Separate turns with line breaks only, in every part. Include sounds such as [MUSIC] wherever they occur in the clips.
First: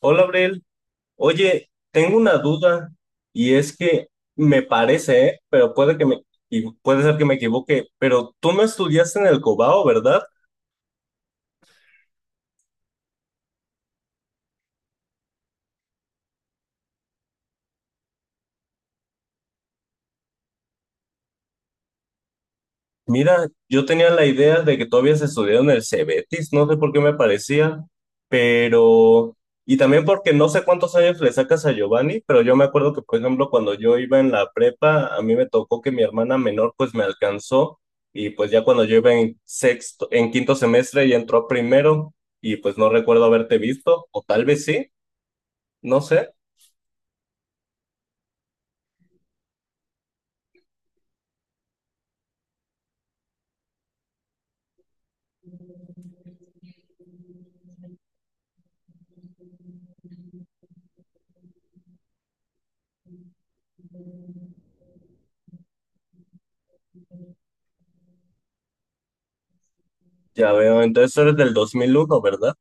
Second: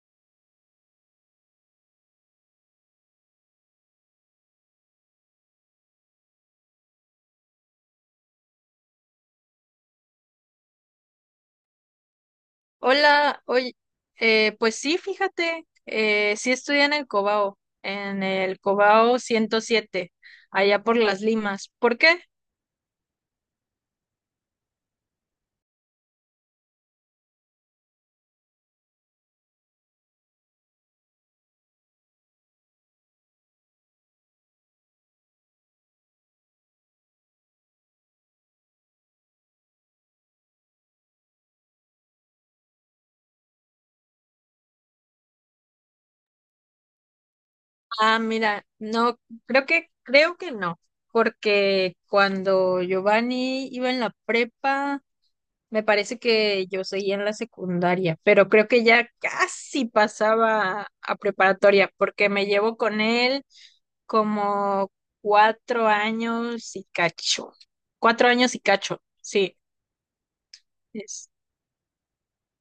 Hola, Abrel. Oye, tengo una duda y es que me parece, pero puede ser que me equivoque, pero tú no estudiaste en el Cobao, ¿verdad?
Hola, oye, pues sí, fíjate, sí estudié en el Cobao 107, allá por Las Limas. ¿Por qué?
Mira, yo tenía la idea de que todavía se estudiado en el Cebetis, no sé por qué me parecía, pero. Y también porque no sé cuántos años le sacas a Giovanni, pero yo me acuerdo que, por ejemplo, cuando yo iba en la prepa, a mí me tocó que mi hermana menor pues me alcanzó y pues ya cuando yo iba en sexto, en quinto semestre y entró a primero y pues no recuerdo haberte visto, o tal vez sí, no sé,
Ah, mira, no, creo que no, porque cuando Giovanni iba en la prepa, me parece que yo seguía en la secundaria, pero creo que ya casi pasaba a preparatoria, porque me llevo con él como cuatro años y cacho. Cuatro años y cacho, sí.
ya veo, entonces
Es.
eres del 2001, ¿verdad?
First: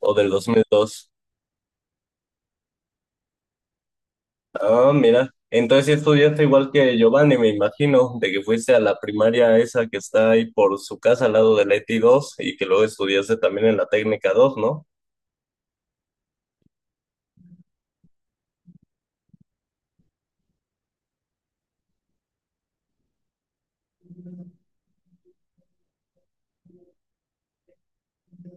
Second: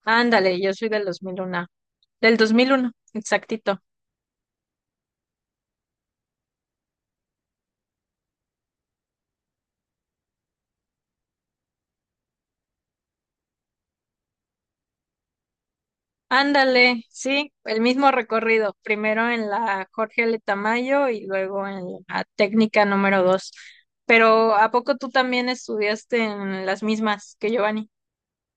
O del dos
Ándale,
mil
yo soy del
dos.
2001. Del 2001, exactito.
Ah, mira. Entonces sí estudiaste igual que Giovanni, me imagino, de que fuiste a la primaria esa que está ahí por su casa al lado de la ETI 2 y que luego estudiaste también en la técnica 2, ¿no?
Ándale, sí, el mismo recorrido, primero en la Jorge L. Tamayo y luego en la técnica número 2. Pero ¿a poco tú también estudiaste en las mismas que Giovanni?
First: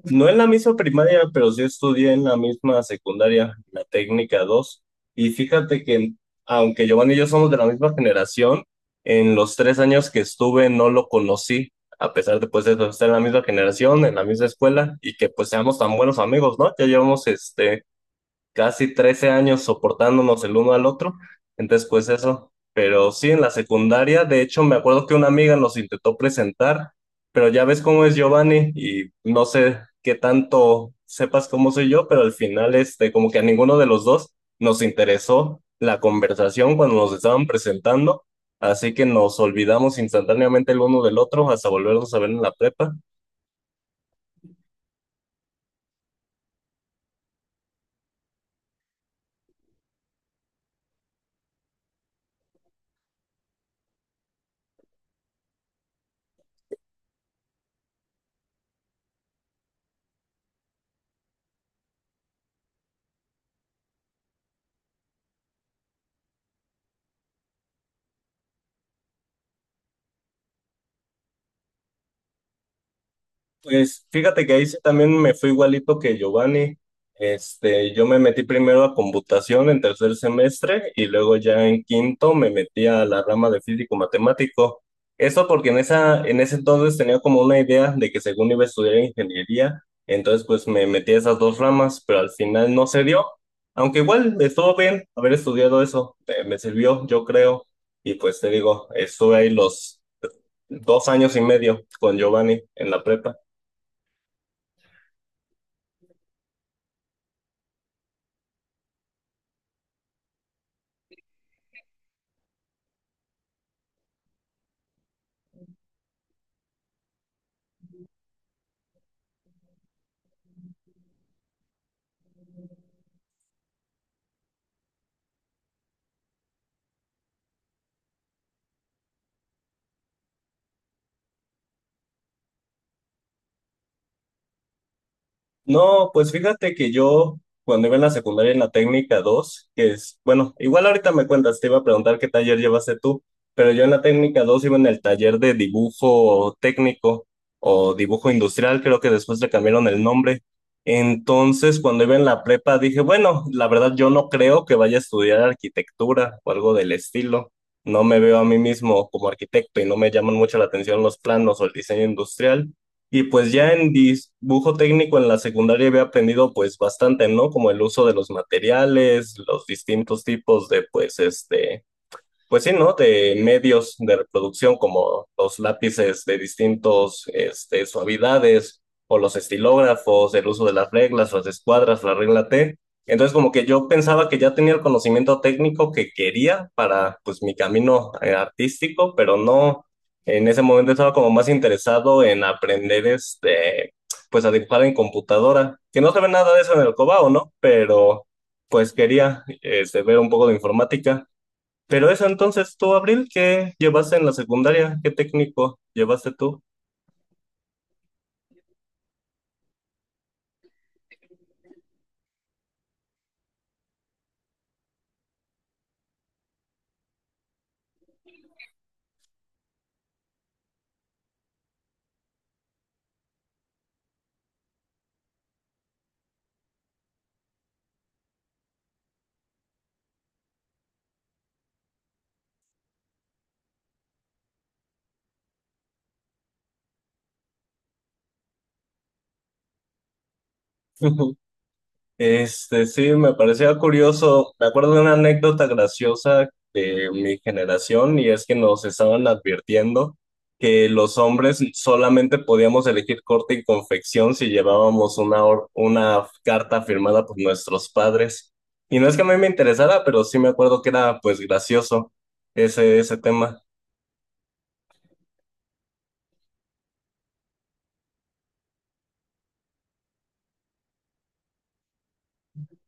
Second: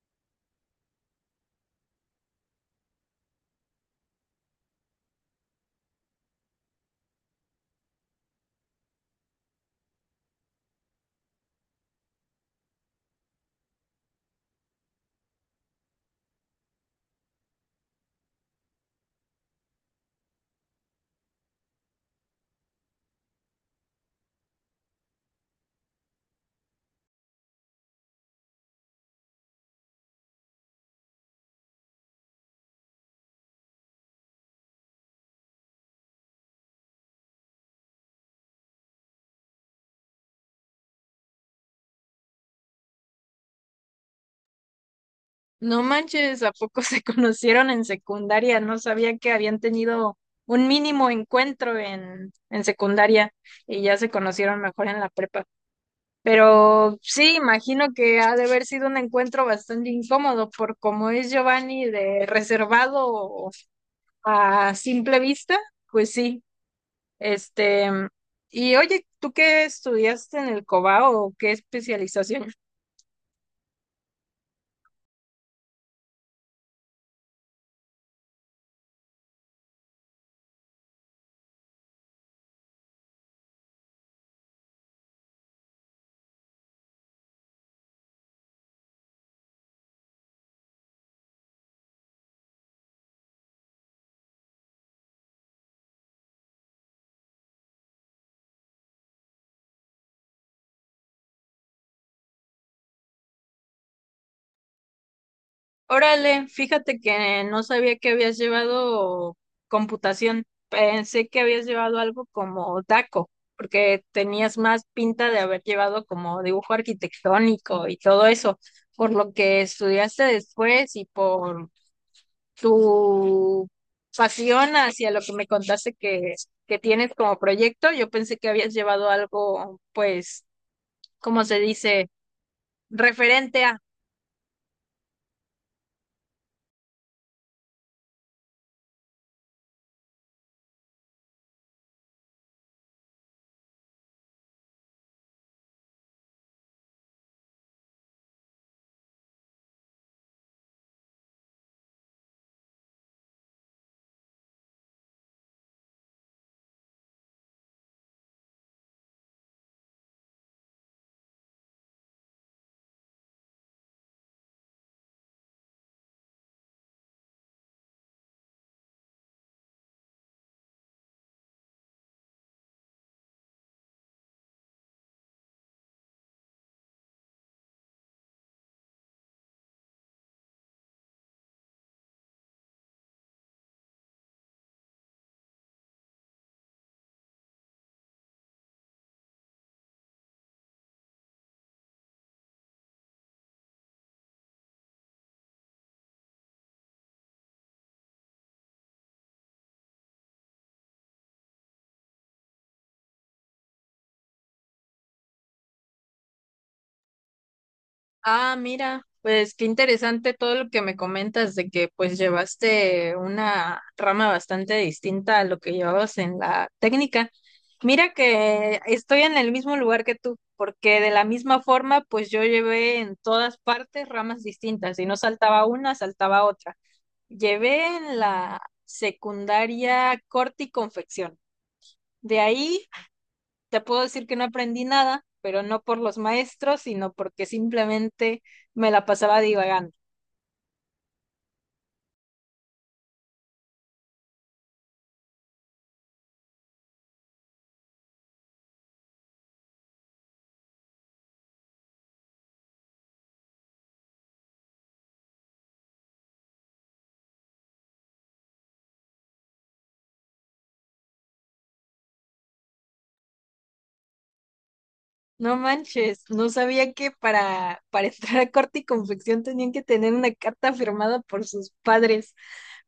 No en la misma primaria, pero sí estudié en la misma secundaria, la técnica 2. Y fíjate que, aunque Giovanni y yo somos de la misma generación, en los 3 años que estuve no lo conocí, a pesar de pues de estar en la misma generación, en la misma escuela y que pues seamos tan buenos amigos, ¿no? Ya llevamos casi 13 años soportándonos el uno al otro. Entonces, pues eso. Pero sí, en la secundaria, de hecho, me acuerdo que una amiga nos intentó presentar, pero ya ves cómo es Giovanni y no sé qué tanto sepas cómo soy yo, pero al final, como que a ninguno de los dos nos interesó la conversación cuando nos estaban presentando, así que nos olvidamos instantáneamente el uno del otro hasta volvernos a ver en la prepa.
No manches, ¿a poco se [LAUGHS] conocieron en secundaria? No sabía que habían tenido un mínimo encuentro en secundaria y ya se conocieron mejor en la prepa. Pero sí, imagino que ha de haber sido un encuentro bastante incómodo por cómo es Giovanni de reservado. A simple vista, pues sí. Este, y oye, ¿tú qué estudiaste en el COBAO o qué especialización?
Pues fíjate que ahí sí también me fue igualito que Giovanni. Yo me metí primero a computación en tercer semestre y luego ya en quinto me metí a la rama de físico matemático. Eso porque en ese entonces tenía como una idea de que según iba a estudiar ingeniería, entonces pues me metí a esas dos ramas, pero al final no se dio. Aunque igual estuvo bien haber estudiado eso, me sirvió, yo creo. Y pues te digo, estuve ahí los 2 años y medio con Giovanni en la prepa.
Órale, fíjate que no sabía que habías llevado computación. Pensé que habías llevado algo como DACO, porque tenías más pinta de haber llevado como dibujo arquitectónico y todo eso, por lo que estudiaste después y por tu pasión hacia lo que me contaste que tienes como proyecto. Yo pensé que habías llevado algo, pues, ¿cómo se dice? Referente a,
No, pues fíjate que yo cuando iba en la secundaria en la técnica 2, que es, bueno, igual ahorita me cuentas, te iba a preguntar qué taller llevaste tú, pero yo en la técnica 2 iba en el taller de dibujo técnico o dibujo industrial, creo que después le cambiaron el nombre. Entonces, cuando iba en la prepa dije, bueno, la verdad yo no creo que vaya a estudiar arquitectura o algo del estilo. No me veo a mí mismo como arquitecto y no me llaman mucho la atención los planos o el diseño industrial. Y pues ya en dibujo técnico en la secundaria había aprendido pues bastante, ¿no? Como el uso de los materiales, los distintos tipos de pues pues sí, ¿no? De medios de reproducción como los lápices de distintos suavidades o los estilógrafos, el uso de las reglas, las escuadras, la regla T. Entonces como que yo pensaba que ya tenía el conocimiento técnico que quería para pues mi camino artístico, pero no, en ese momento estaba como más interesado en aprender pues a dibujar en computadora, que no se ve nada de eso en el Cobao, ¿no? Pero pues quería ver un poco de informática. Pero eso entonces tú, Abril, ¿qué llevaste en la secundaria? ¿Qué técnico llevaste tú?
ah, mira, pues qué interesante todo lo que me comentas de que pues llevaste una rama bastante distinta a lo que llevabas en la técnica. Mira que estoy en el mismo lugar que tú, porque de la misma forma, pues yo llevé en todas partes ramas distintas y no saltaba una, saltaba otra. Llevé en la secundaria corte y confección. De ahí te puedo decir que no aprendí nada, pero no por los maestros, sino porque simplemente me la pasaba divagando.
[LAUGHS] Sí, me parecía curioso. Me acuerdo de una anécdota graciosa de mi generación y es que nos estaban advirtiendo que los hombres solamente podíamos elegir corte y confección si llevábamos una carta firmada por nuestros padres. Y no es que a mí me interesara, pero sí me acuerdo que era pues gracioso ese tema.
No manches, no sabía que para [LAUGHS] entrar a corte y confección tenían que tener una carta firmada por sus padres.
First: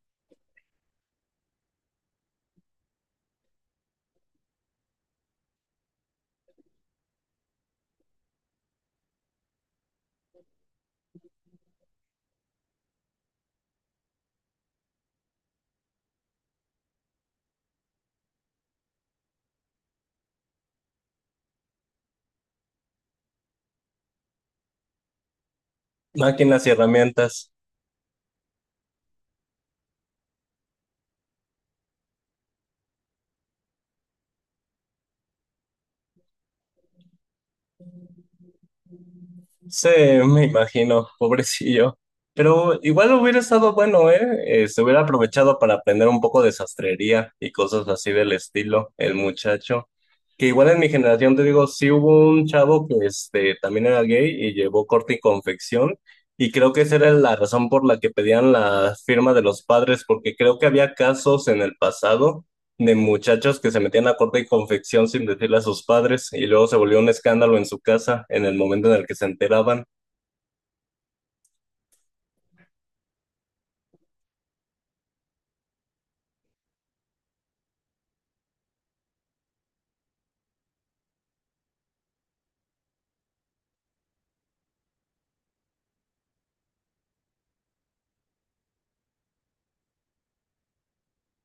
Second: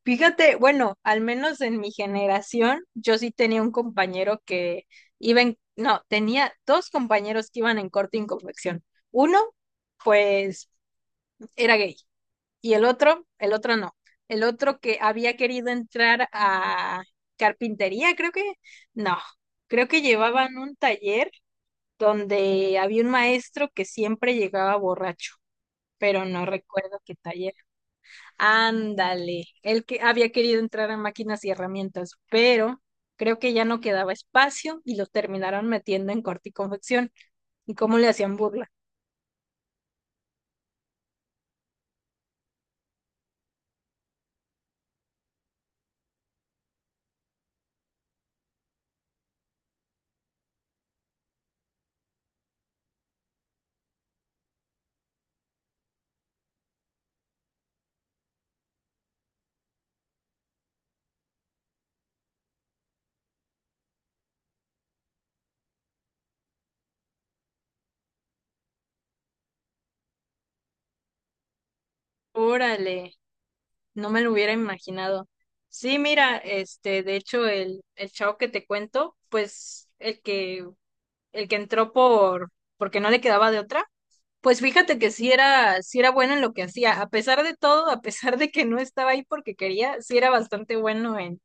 Fíjate, bueno, al menos en mi generación, yo sí tenía un compañero que iba en, no, tenía dos compañeros que iban en corte y confección. Uno, pues era gay. Y el otro no. El otro que había querido entrar a carpintería, creo que, no, creo que llevaban un taller donde había un maestro que siempre llegaba borracho, pero no
Máquinas y
recuerdo qué
herramientas.
taller. Ándale, el que había querido entrar a máquinas y herramientas, pero creo que ya no quedaba espacio y lo terminaron metiendo en corte y confección. ¿Y cómo le hacían burla?
Sí, me imagino, pobrecillo. Pero igual hubiera estado bueno, ¿eh? Se hubiera aprovechado para aprender un poco de sastrería y cosas así del estilo, el muchacho. Que igual en mi generación, te digo, sí hubo un chavo que también era gay y llevó corte y confección. Y creo que esa era la razón por la que pedían la firma de los padres, porque creo que había casos en el pasado de muchachos que se metían a corte y confección sin decirle a sus padres y luego se volvió un escándalo en su casa en el momento en el que se enteraban.
Órale. No me lo hubiera imaginado. Sí, mira, este, de hecho, el chavo que te cuento, pues, el que entró porque no le quedaba de otra, pues fíjate que sí era bueno en lo que hacía. A pesar de todo, a pesar de que no estaba ahí porque quería, sí era bastante bueno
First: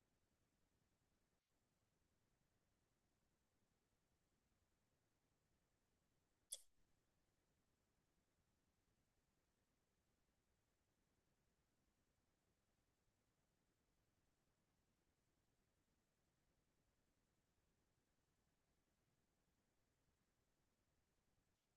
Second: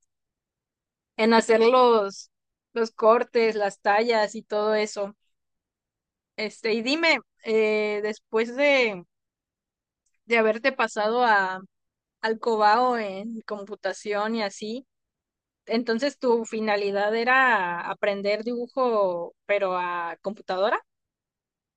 en hacer los cortes, las tallas y todo eso. Este, y dime, eh, después de, de haberte pasado al Cobao en computación y así. Entonces, ¿tu finalidad era aprender dibujo, pero a computadora?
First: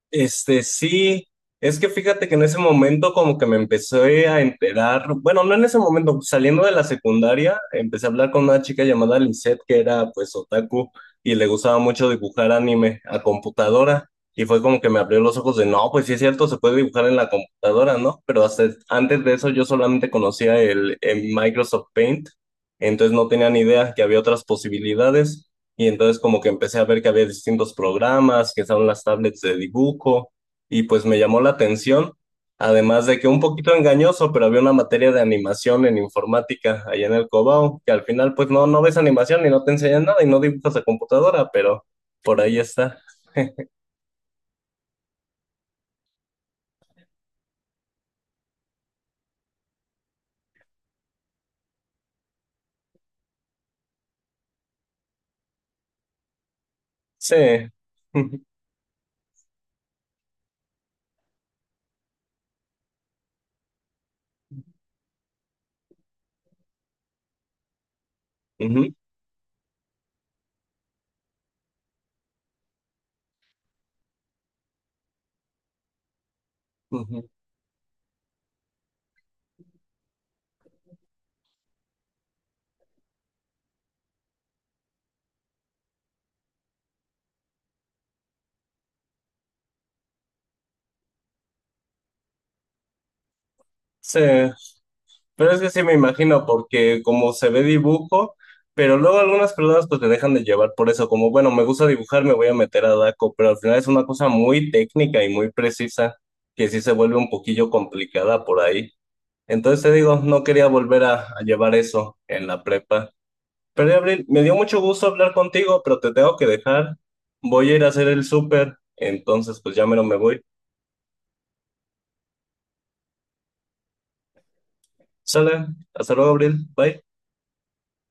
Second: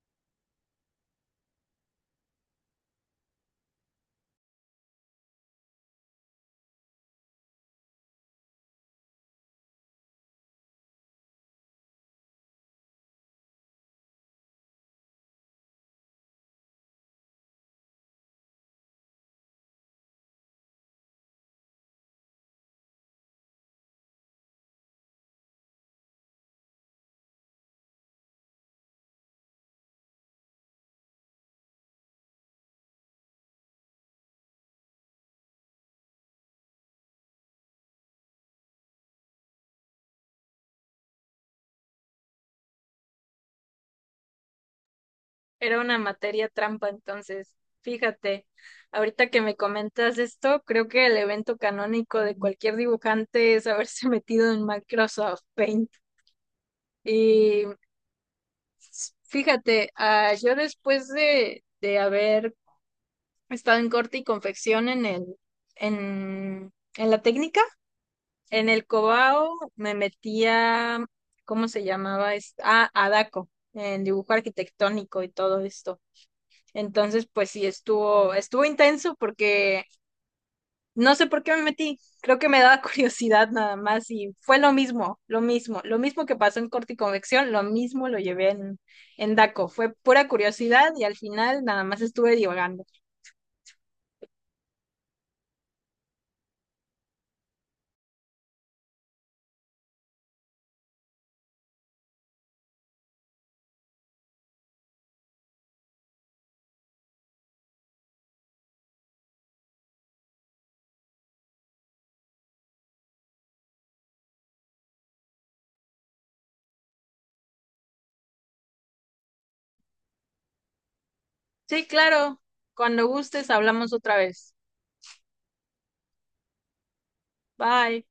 Sí, es que fíjate que en ese momento como que me empecé a enterar, bueno, no en ese momento, saliendo de la secundaria, empecé a hablar con una chica llamada Lisette que era pues otaku y le gustaba mucho dibujar anime a computadora y fue como que me abrió los ojos de, no, pues sí es cierto, se puede dibujar en la computadora, ¿no? Pero hasta antes de eso yo solamente conocía el Microsoft Paint, entonces no tenía ni idea que había otras posibilidades. Y entonces como que empecé a ver que había distintos programas, que estaban las tablets de dibujo, y pues me llamó la atención, además de que un poquito engañoso, pero había una materia de animación en informática allá en el Cobao, que al final pues no, no ves animación y no te enseñan nada y no dibujas a computadora, pero por ahí está.
Era una materia trampa, entonces, fíjate, ahorita que me comentas esto, creo que el evento canónico de cualquier dibujante es haberse [LAUGHS] metido en Microsoft Paint. Y
Sí. [LAUGHS]
fíjate, ah, yo de haber estado en corte y confección en en la técnica, en el
Ujú,
Cobao me metía, ¿cómo se llamaba esto? Ah, a DACO, en dibujo arquitectónico y todo esto.
ujú.
Entonces, pues sí, estuvo intenso porque no sé por qué me metí. Creo que me daba [LAUGHS] curiosidad nada más y fue lo mismo, lo mismo, lo mismo que pasó en corte y convección, lo mismo lo llevé en DACO. Fue pura curiosidad y al final nada más estuve divagando.
Sí. Pero es que sí me imagino, porque como se ve dibujo, pero luego algunas personas pues te dejan de llevar por eso, como bueno, me gusta dibujar, me voy a meter a Daco, pero al final es una cosa muy técnica y muy precisa, que sí se vuelve un poquillo complicada por ahí. Entonces te digo, no quería volver a llevar eso en la prepa. Pero Abril, me dio mucho gusto hablar contigo, pero te tengo que dejar. Voy a ir a hacer el súper, entonces pues ya mero me voy.
Sí, claro, cuando gustes hablamos otra vez.
Sale, hasta luego, Abril, bye.
Bye.